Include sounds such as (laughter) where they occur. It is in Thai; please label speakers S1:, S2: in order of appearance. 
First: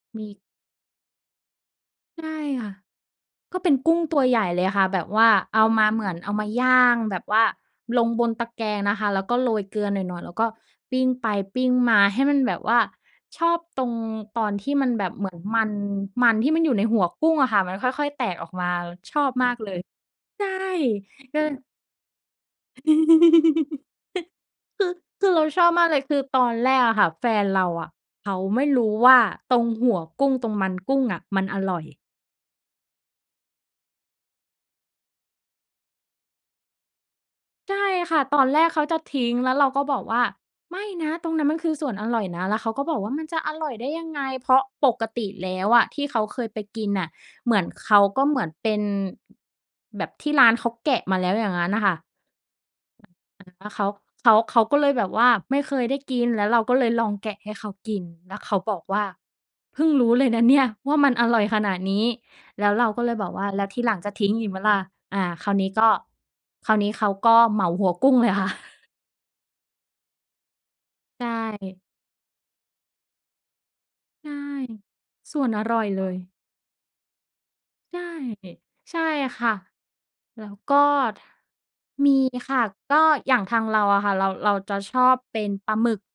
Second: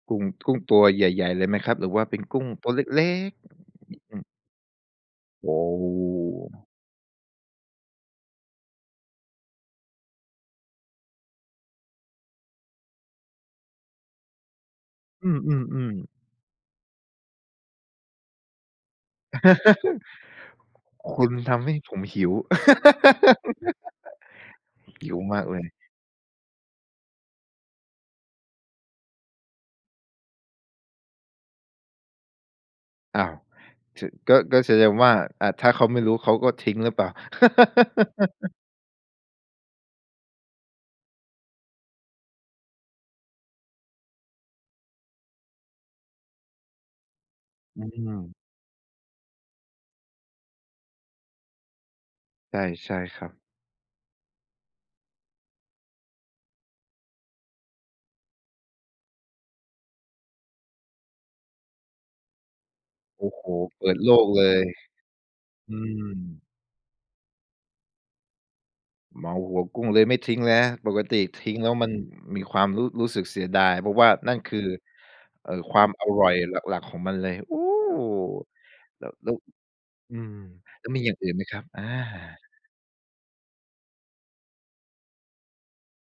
S1: กุ
S2: ม
S1: ้ง
S2: ี
S1: กุ้งตัวใหญ่ ๆ เลยไหมครับ? หรือว่าเป็
S2: ใช
S1: น
S2: ่
S1: กุ้ง
S2: ค
S1: ต
S2: ่
S1: ั
S2: ะ
S1: วเล็กเล็ก อ
S2: ก็เป็นกุ้ง
S1: อ
S2: ต
S1: ื
S2: ัว
S1: ม
S2: ใหญ่เลยค่ะ แบบว่า
S1: โอ
S2: เอ
S1: ้
S2: ามาเหมือนเอามาย่างแบบว่าลงบนตะแกรงนะคะ แล้วก็โรยเกลือหน่อย ๆ แล้วก็ปิ้งไปปิ้งมา ให้มันแบบว่า ชอบตรง ตอนที่มันแบบเห
S1: อ
S2: มื
S1: ื
S2: อนมัน
S1: อ ๆ ๆ
S2: มันที่มันอยู่ในหัวกุ้งอะค่ะ มันค่อย ๆ แตกออกมา ชอบมากเลย ใช่
S1: (laughs) คุณ
S2: เก้อ
S1: ทำให้ผมหิว
S2: (giggles) คือ
S1: (laughs) หิว
S2: คือ
S1: ม
S2: เร
S1: า
S2: า
S1: กเล
S2: ช
S1: ย
S2: อบมากเลย คือตอนแรกอะค่ะ แฟนเราอะเขาไม่รู้ว่าตรงหัวกุ้ง ตรงมันกุ้งอะมันอร่อย
S1: อ้าว! ถือ ก็ ก็แสดงว่า อา ถ้าเขาไม่รู้เขาก็ทิ้งหรือเปล่า?
S2: ใช่ค่ะ ตอน
S1: (laughs)
S2: แรกเขาจะทิ้ง แล้วเราก็บอกว่า "ไม่นะ ตรงนั้นมันคือส่วนอร่อยนะ" แล้วเขาก็บอกว่า "มันจะอร่อยได้ยังไง?" เพราะปกติแล้วอะที่เขาเคยไปกินน่ะ เหมือน
S1: อื
S2: เขาก็
S1: ม
S2: เหมือนเป็น แบบที่ร้านเขาแกะมาแล้วอย่างงั้นน่ะค่ะ
S1: ใช่ ใช่ครับ
S2: อา แล้วเขา เขา เขาก็เลยแบบว่าไม่เคยได้กิน แล้วเราก็เลยลองแกะให้เขากิน แล้วเขาบอกว่า "เพิ่งรู้เลยนะเนี่ยว่ามันอร่อยขนาดนี้" แล้วเราก็เลย
S1: โ
S2: บ
S1: อ
S2: อ
S1: ้
S2: ก
S1: โ
S2: ว
S1: ฮ!
S2: ่า "แล้วที
S1: เป
S2: หล
S1: ิ
S2: ั
S1: ด
S2: งจ
S1: โล
S2: ะท
S1: ก
S2: ิ้ง
S1: เล
S2: อีกไหม
S1: ย
S2: ล่ะ?" อา คราวนี
S1: อ
S2: ้
S1: ื
S2: ก็
S1: ม
S2: คราวนี้เขาก็เหมาหัวกุ้งเลยค่ะ (chuckles)
S1: เหมาหัวกุ้งเลย ไม่ทิ้งแล้ว ปกติ
S2: ใช
S1: ทิ้งแล้ว
S2: ่
S1: มันมีความรู้ รู้สึกเสียดาย เพราะว่า
S2: ใช
S1: น
S2: ่
S1: ั่นคือ
S2: ส่
S1: เ
S2: ว
S1: อ
S2: น
S1: ่
S2: อ
S1: อ ค
S2: ร่
S1: ว
S2: อ
S1: า
S2: ย
S1: ม
S2: เล
S1: อ
S2: ย
S1: ร่อยหลัก ๆ ของมันเลย โอ้!
S2: ใช่ ใช่
S1: แล้ว แล้ว
S2: ค่ะ
S1: อืม
S2: แล้วก็
S1: แล้วมีอย่างอื่นไหมครับ? อา
S2: มีค่ะ ก็อย่างทางเราอะค่ะ เรา เราจะชอบเป็นปลาหมึก